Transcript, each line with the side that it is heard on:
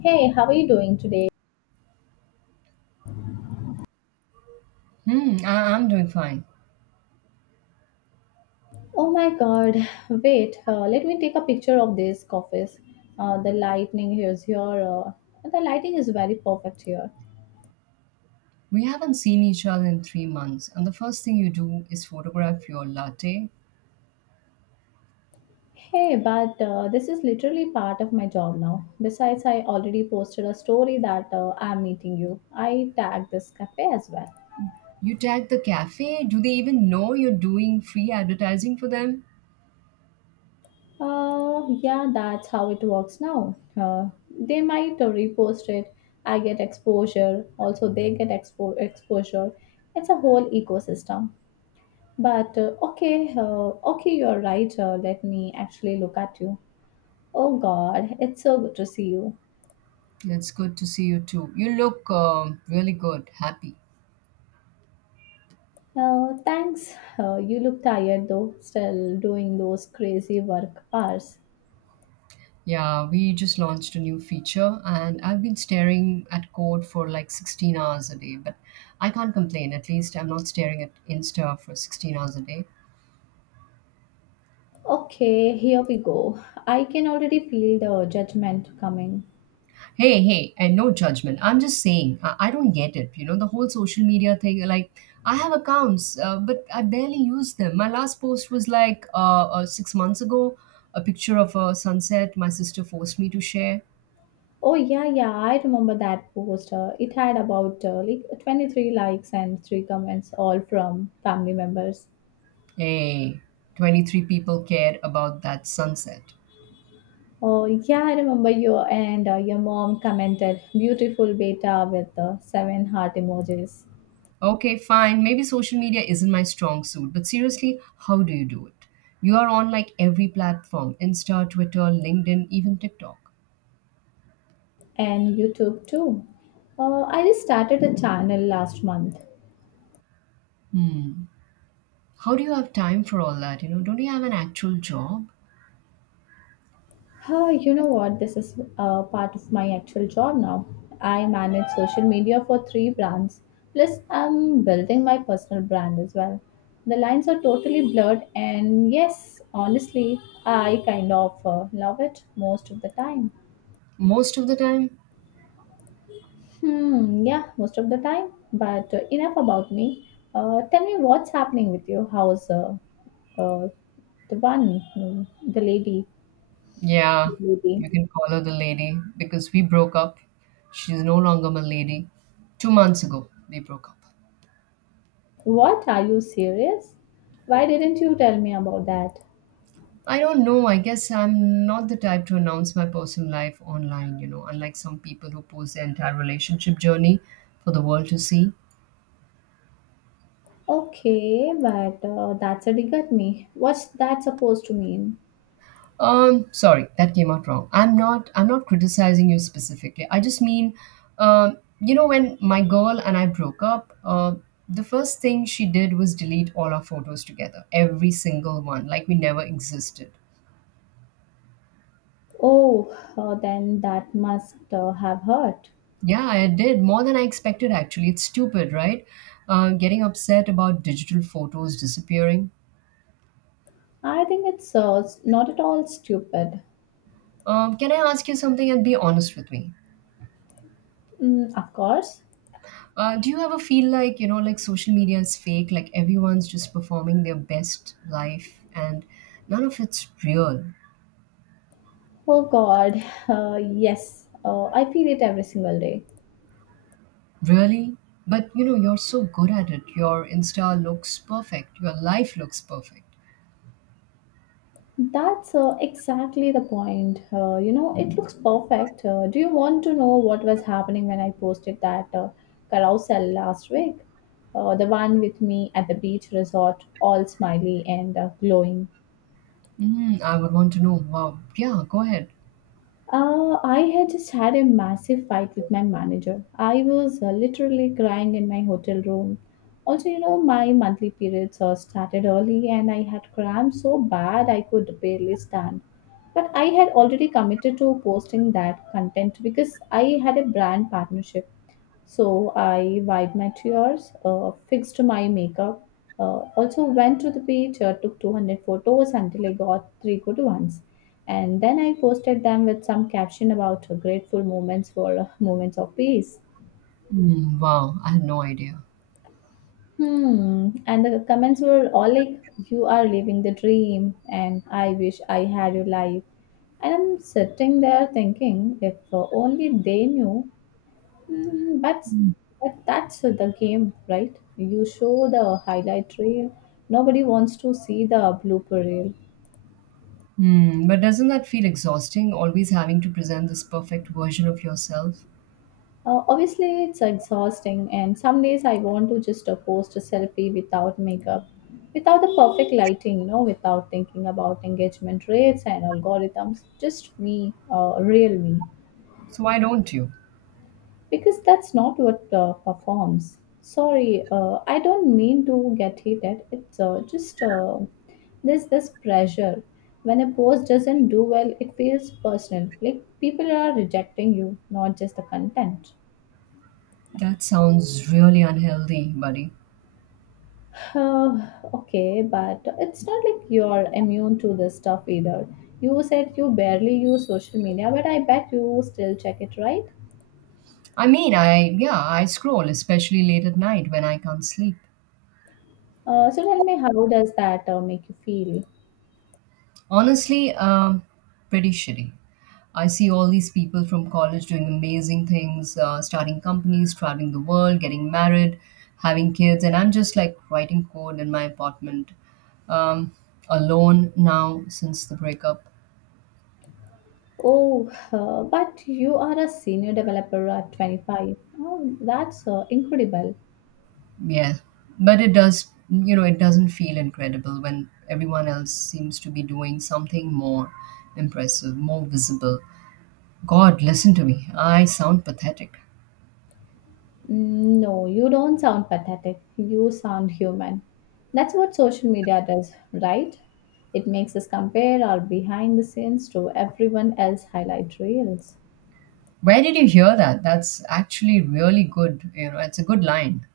left: Hey, how are you doing today?
right: Hmm, I'm doing fine.
left: Oh my god, wait, let me take a picture of this office. The lightning here is here. The lighting is very perfect here.
right: We haven't seen each other in 3 months, and the first thing you do is photograph your latte.
left: Hey, but this is literally part of my job now. Besides, I already posted a story that I'm meeting you. I tagged this cafe as well.
right: You tag the cafe. Do they even know you're doing free advertising for them?
left: Yeah, that's how it works now. They might repost it. I get exposure. Also, they get exposure. It's a whole ecosystem. But okay, okay, you're right. Let me actually look at you. Oh God, it's so good to see you.
right: It's good to see you too. You look really good, happy.
left: Thanks. You look tired though, still doing those crazy work hours.
right: Yeah, we just launched a new feature, and I've been staring at code for like 16 hours a day, but I can't complain. At least I'm not staring at Insta for 16 hours a day.
left: Okay, here we go. I can already feel the judgment coming.
right: Hey, hey, and no judgment. I'm just saying, I don't get it. You know, the whole social media thing. Like, I have accounts, but I barely use them. My last post was like 6 months ago, a picture of a sunset my sister forced me to share.
left: Oh yeah, yeah, I remember that post. It had about like 23 likes and 3 comments, all from family members.
right: Hey, 23 people cared about that sunset.
left: Oh, yeah, I remember you and your mom commented beautiful beta with seven heart emojis.
right: Okay, fine. Maybe social media isn't my strong suit, but seriously, how do you do it? You are on like every platform Insta, Twitter, LinkedIn, even TikTok.
left: And YouTube too. I just started a channel last month.
right: Hmm. How do you have time for all that? You know, don't you have an actual job?
left: Huh, you know what? This is part of my actual job now. I manage social media for three brands. Plus, I'm building my personal brand as well. The lines are totally blurred, and yes, honestly, I kind of love it most of the time.
right: Most of the time,
left: Hmm, yeah, most of the time. But enough about me. Tell me what's happening with you. How's uh, the the lady,
right: yeah,
left: the lady?
right: you can call her the lady because we broke up. She's no longer my lady. 2 months ago, we broke up.
left: What? Are you serious? Why didn't you tell me about that?
right: I don't know. I guess I'm not the type to announce my personal life online, you know, unlike some people who post their entire relationship journey for the world to see.
left: Okay, but that's a dig at me. What's that supposed to mean?
right: Sorry, that came out wrong. I'm not. I'm not criticizing you specifically. I just mean, you know, when my girl and I broke up, the first thing she did was delete all our photos together, every single one, like we never existed.
left: Oh, then that must have hurt.
right: Yeah, I did more than I expected. Actually, it's stupid, right? Getting upset about digital photos disappearing.
left: I think it's not at all stupid.
right: Can I ask you something and be honest with me?
left: Mm, of course.
right: Do you ever feel like, you know, like social media is fake, like everyone's just performing their best life and none of it's real?
left: Oh God, yes, I feel it every single day.
right: Really? But, you know, you're so good at it. Your Insta looks perfect. Your life looks perfect.
left: That's exactly the point. You know, it looks perfect. Do you want to know what was happening when I posted that carousel last week? The one with me at the beach resort, all smiley and glowing.
right: Mm, I would want to know. Wow. Yeah, go ahead.
left: I had just had a massive fight with my manager. I was literally crying in my hotel room. Also, you know, my monthly periods started early and I had cramps so bad I could barely stand. But I had already committed to posting that content because I had a brand partnership. So I wiped my tears, fixed my makeup, also went to the beach, took 200 photos until I got three good ones. And then I posted them with some caption about grateful moments for moments of peace.
right: Mm, wow. I had no idea.
left: Hmm. And the comments were all like, you are living the dream, and I wish I had your life. And I'm sitting there thinking, if only they knew. Mm, but that's the game, right? You show the highlight reel. Nobody wants to see the blooper reel.
right: Hmm. But doesn't that feel exhausting, always having to present this perfect version of yourself?
left: Obviously, it's exhausting, and some days I want to just post a selfie without makeup, without the perfect lighting, you know, without thinking about engagement rates and algorithms. Just me, real me.
right: So why don't you?
left: Because that's not what performs. Sorry, I don't mean to get heated. It's just there's this pressure. When a post doesn't do well, it feels personal. Like people are rejecting you, not just the content.
right: That sounds really unhealthy, buddy.
left: Uh, okay, but it's not like you're immune to this stuff either. You said you barely use social media, but I bet you still check it, right?
right: I mean, I yeah, I scroll, especially late at night when I can't sleep.
left: So tell me, how does that make you feel?
right: Honestly, pretty shitty. I see all these people from college doing amazing things, starting companies, traveling the world, getting married, having kids, and I'm just like writing code in my apartment, um, alone now since the breakup.
left: Oh, but you are a senior developer at 25. Oh, that's incredible.
right: Yeah, but it does, you know, it doesn't feel incredible when everyone else seems to be doing something more impressive, more visible. God, listen to me. I sound pathetic.
left: Mm, no, you don't sound pathetic. You sound human. That's what social media does, right? It makes us compare our behind the scenes to everyone else' highlight reels.
right: Where did you hear that? That's actually really good. You know, it's a good line.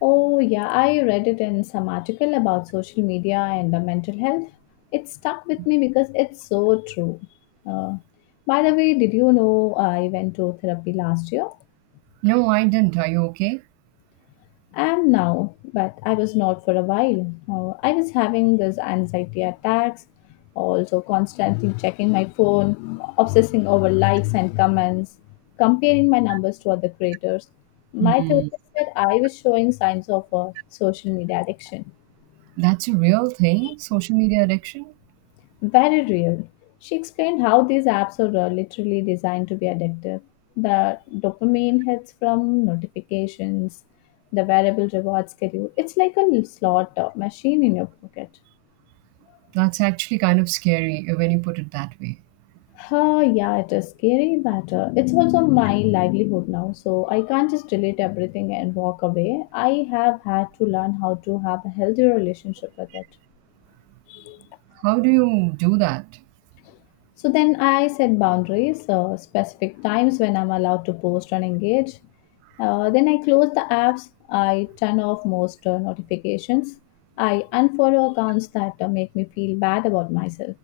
left: Oh, yeah, I read it in some article about social media and mental health. It stuck with me because it's so true. Uh, by the way, did you know I went to therapy last year?
right: No, I didn't. Are you okay?
left: I am now, but I was not for a while. I was having these anxiety attacks, also constantly checking my phone, obsessing over likes and comments, comparing my numbers to other creators. My
right: Hmm.
left: therapist said I was showing signs of a social media addiction.
right: That's a real thing, social media addiction?
left: Very real. She explained how these apps are literally designed to be addictive. The dopamine hits from notifications, the variable reward schedule. It's like a slot machine in your pocket.
right: That's actually kind of scary when you put it that way.
left: Oh, yeah, it is scary, but it's also my livelihood now. So I can't just delete everything and walk away. I have had to learn how to have a healthy relationship with it.
right: How do you do that?
left: So then I set boundaries, specific times when I'm allowed to post and engage. Then I close the apps, I turn off most notifications, I unfollow accounts that make me feel bad about myself.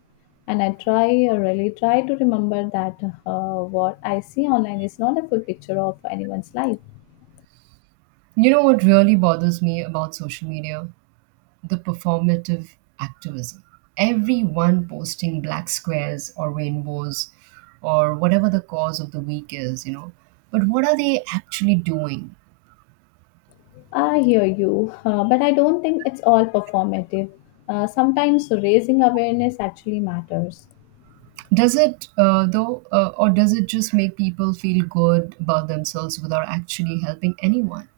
left: And I try, really try to remember that what I see online is not a full picture of anyone's life.
right: You know what really bothers me about social media? The performative activism. Everyone posting black squares or rainbows or whatever the cause of the week is, you know. But what are they actually doing?
left: I hear you, but I don't think it's all performative. Sometimes raising awareness actually matters.
right: Does it, though, or does it just make people feel good about themselves without actually helping anyone?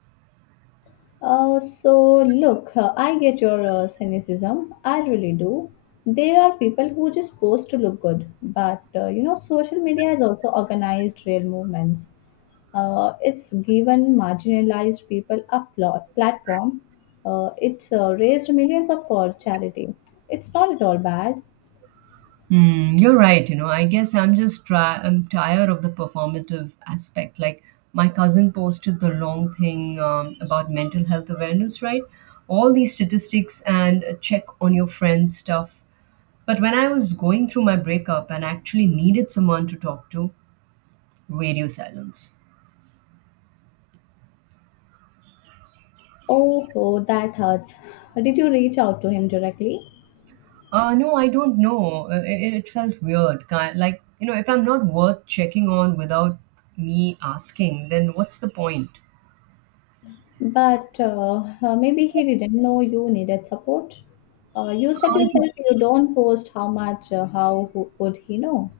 left: So look, I get your cynicism. I really do. There are people who just post to look good, but you know, social media has also organized real movements. It's given marginalized people a platform. It's raised millions of for charity. It's not at all bad.
right: Mm, you're right. You know, I guess I'm just try. I'm tired of the performative aspect. Like my cousin posted the long thing about mental health awareness, right? All these statistics and check on your friends stuff. But when I was going through my breakup and actually needed someone to talk to, radio silence.
left: Oh, oh, that hurts. Did you reach out to him directly?
right: No, I don't know. It felt weird. Like you know, if I'm not worth checking on without me asking, then what's the point?
left: But maybe he didn't know you needed support. You said
right: Uh,
left: yourself you don't post how much, how who, would he know?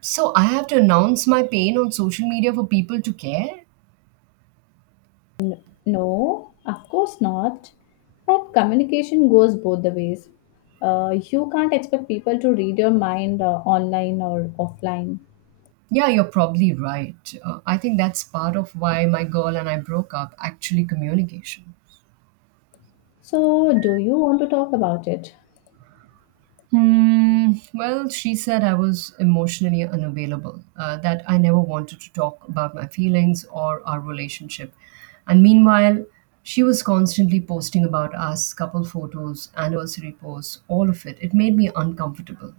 right: So I have to announce my pain on social media for people to care?
left: No, of course not. But communication goes both the ways. You can't expect people to read your mind online or offline.
right: Yeah, you're probably right. I think that's part of why my girl and I broke up actually, communication.
left: So, do you want to talk about it?
right: Hmm. Well, she said I was emotionally unavailable, that I never wanted to talk about my feelings or our relationship. And meanwhile, she was constantly posting about us, couple photos, anniversary posts, all of it. It made me uncomfortable.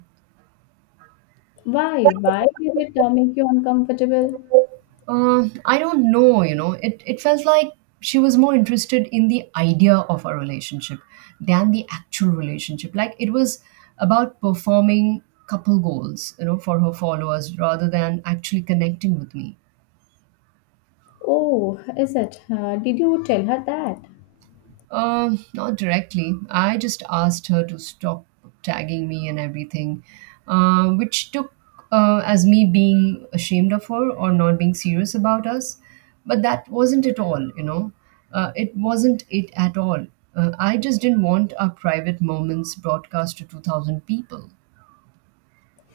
left: Why? Why did it make you uncomfortable?
right: I don't know, you know, it felt like she was more interested in the idea of a relationship than the actual relationship. Like it was about performing couple goals, you know, for her followers rather than actually connecting with me.
left: Oh, is it? Did you tell her that?
right: Not directly. I just asked her to stop tagging me and everything, which took as me being ashamed of her or not being serious about us. But that wasn't at all, you know. It wasn't it at all. I just didn't want our private moments broadcast to 2,000 people.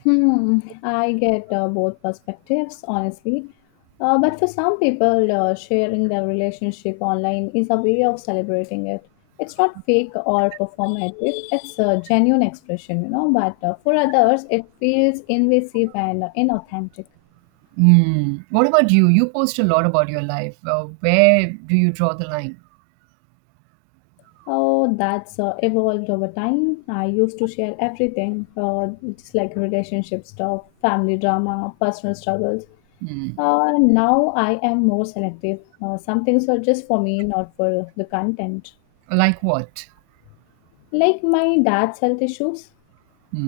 left: Hmm, I get both perspectives, honestly. But for some people, sharing their relationship online is a way of celebrating it. It's not fake or performative, it's a genuine expression, you know. But for others, it feels invasive and inauthentic.
right: Hmm. What about you? You post a lot about your life. Where do you draw the line?
left: Oh, that's evolved over time. I used to share everything, just like relationship stuff, family drama, personal struggles. Now I am more selective. Some things are just for me, not for the content.
right: Like what?
left: Like my dad's health issues.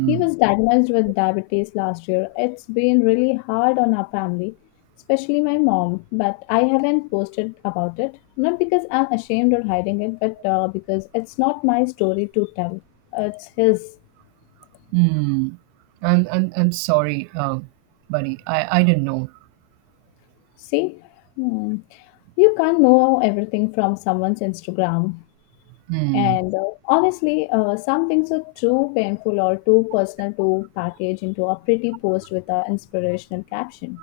left: He was diagnosed with diabetes last year. It's been really hard on our family, especially my mom, but I haven't posted about it. Not because I'm ashamed or hiding it, but because it's not my story to tell. It's his.
right: Hmm. I'm sorry, buddy. I didn't know.
left: See? Hmm. You can't know everything from someone's Instagram.
right: Hmm.
left: And honestly, some things are too painful or too personal to package into a pretty post with an inspirational caption.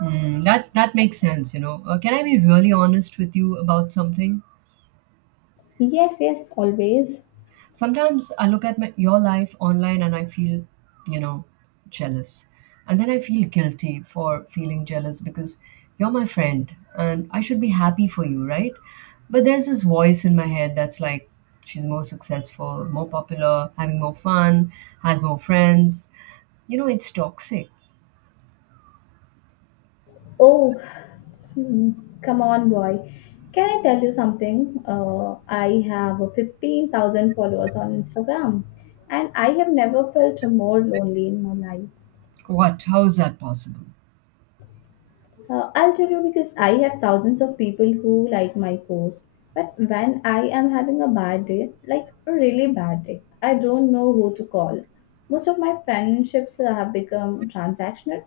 right: Hmm. That makes sense. You know. Can I be really honest with you about something?
left: Yes, yes, always.
right: Sometimes I look at my, your life online and I feel, you know, jealous. And then I feel guilty for feeling jealous because you're my friend and I should be happy for you, right? But there's this voice in my head that's like, she's more successful, more popular, having more fun, has more friends. You know, it's toxic.
left: Oh, hmm, come on, boy. Can I tell you something? I have 15,000 followers on Instagram and I have never felt more lonely in my life.
right: What? How is that possible?
left: I'll tell you because I have thousands of people who like my post. But when I am having a bad day, like a really bad day, I don't know who to call. Most of my friendships have become transactional.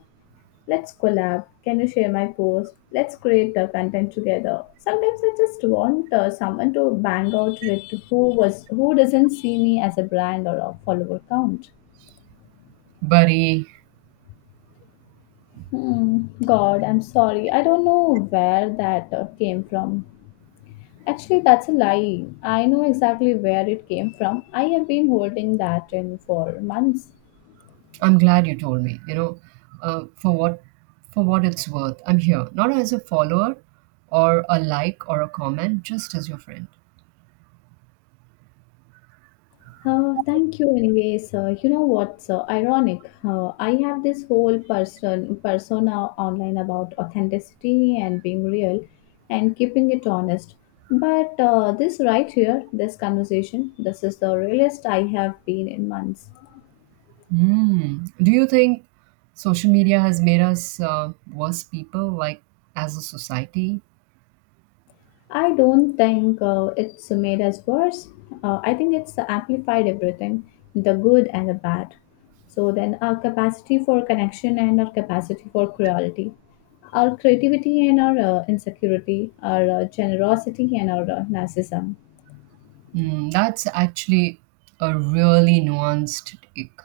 left: Let's collab. Can you share my post? Let's create the content together. Sometimes I just want someone to bang out with who doesn't see me as a brand or a follower count.
right: Buddy,
left: Hmm. God, I'm sorry. I don't know where that came from. Actually, that's a lie. I know exactly where it came from. I have been holding that in for months.
right: I'm glad you told me. You know, uh, for what for what it's worth, I'm here not as a follower or a like or a comment, just as your friend.
left: Thank you, anyways. You know what's ironic? I have this whole persona online about authenticity and being real and keeping it honest. But this right here, this conversation, this is the realest I have been in months.
right: Hmm. Do you think social media has made us worse people, like as a society?
left: I don't think it's made us worse. I think it's amplified everything, the good and the bad. So then our capacity for connection and our capacity for cruelty, our creativity and our insecurity, our generosity and our narcissism.
right: Hmm. That's actually a really nuanced take.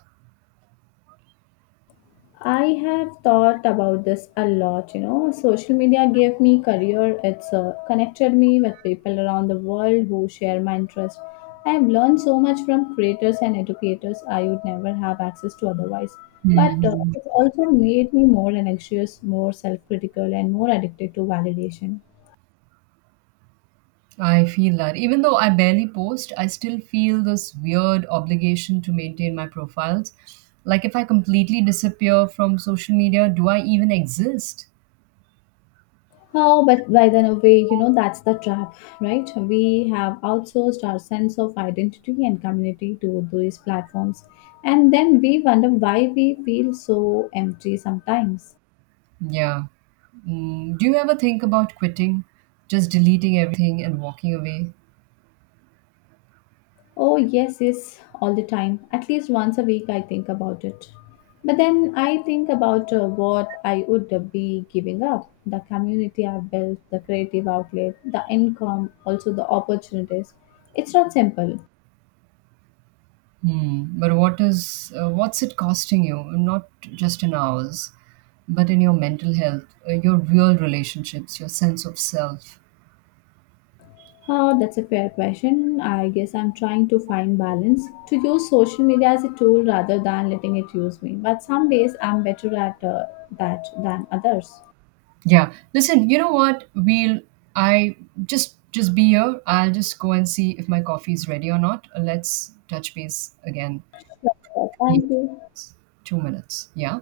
left: I have thought about this a lot, you know. Social media gave me career. It's connected me with people around the world who share my interest. I have learned so much from creators and educators I would never have access to otherwise. But
right: Hmm.
left: it's also made me more anxious, more self-critical, and more addicted to validation.
right: I feel that. Even though I barely post, I still feel this weird obligation to maintain my profiles. Like, if I completely disappear from social media, do I even exist?
left: Oh, but by the way, you know, that's the trap, right? We have outsourced our sense of identity and community to these platforms. And then we wonder why we feel so empty sometimes.
right: Yeah. Mm, do you ever think about quitting? Just deleting everything and walking away?
left: Oh, yes, yes, all the time. At least once a week, I think about it. But then I think about what I would be giving up the community I've built, the creative outlet, the income, also the opportunities. It's not simple.
right: Hmm. But what is, what's it costing you? Not just in hours, but in your mental health, your real relationships, your sense of self.
left: That's a fair question. I guess I'm trying to find balance to use social media as a tool rather than letting it use me. But some days I'm better at that than others.
right: Yeah. Listen, you know what? We'll I Just be here. I'll just go and see if my coffee is ready or not. Let's touch base again
left: Sure.
right: in
left: Thank you.
right: 2 minutes. Yeah.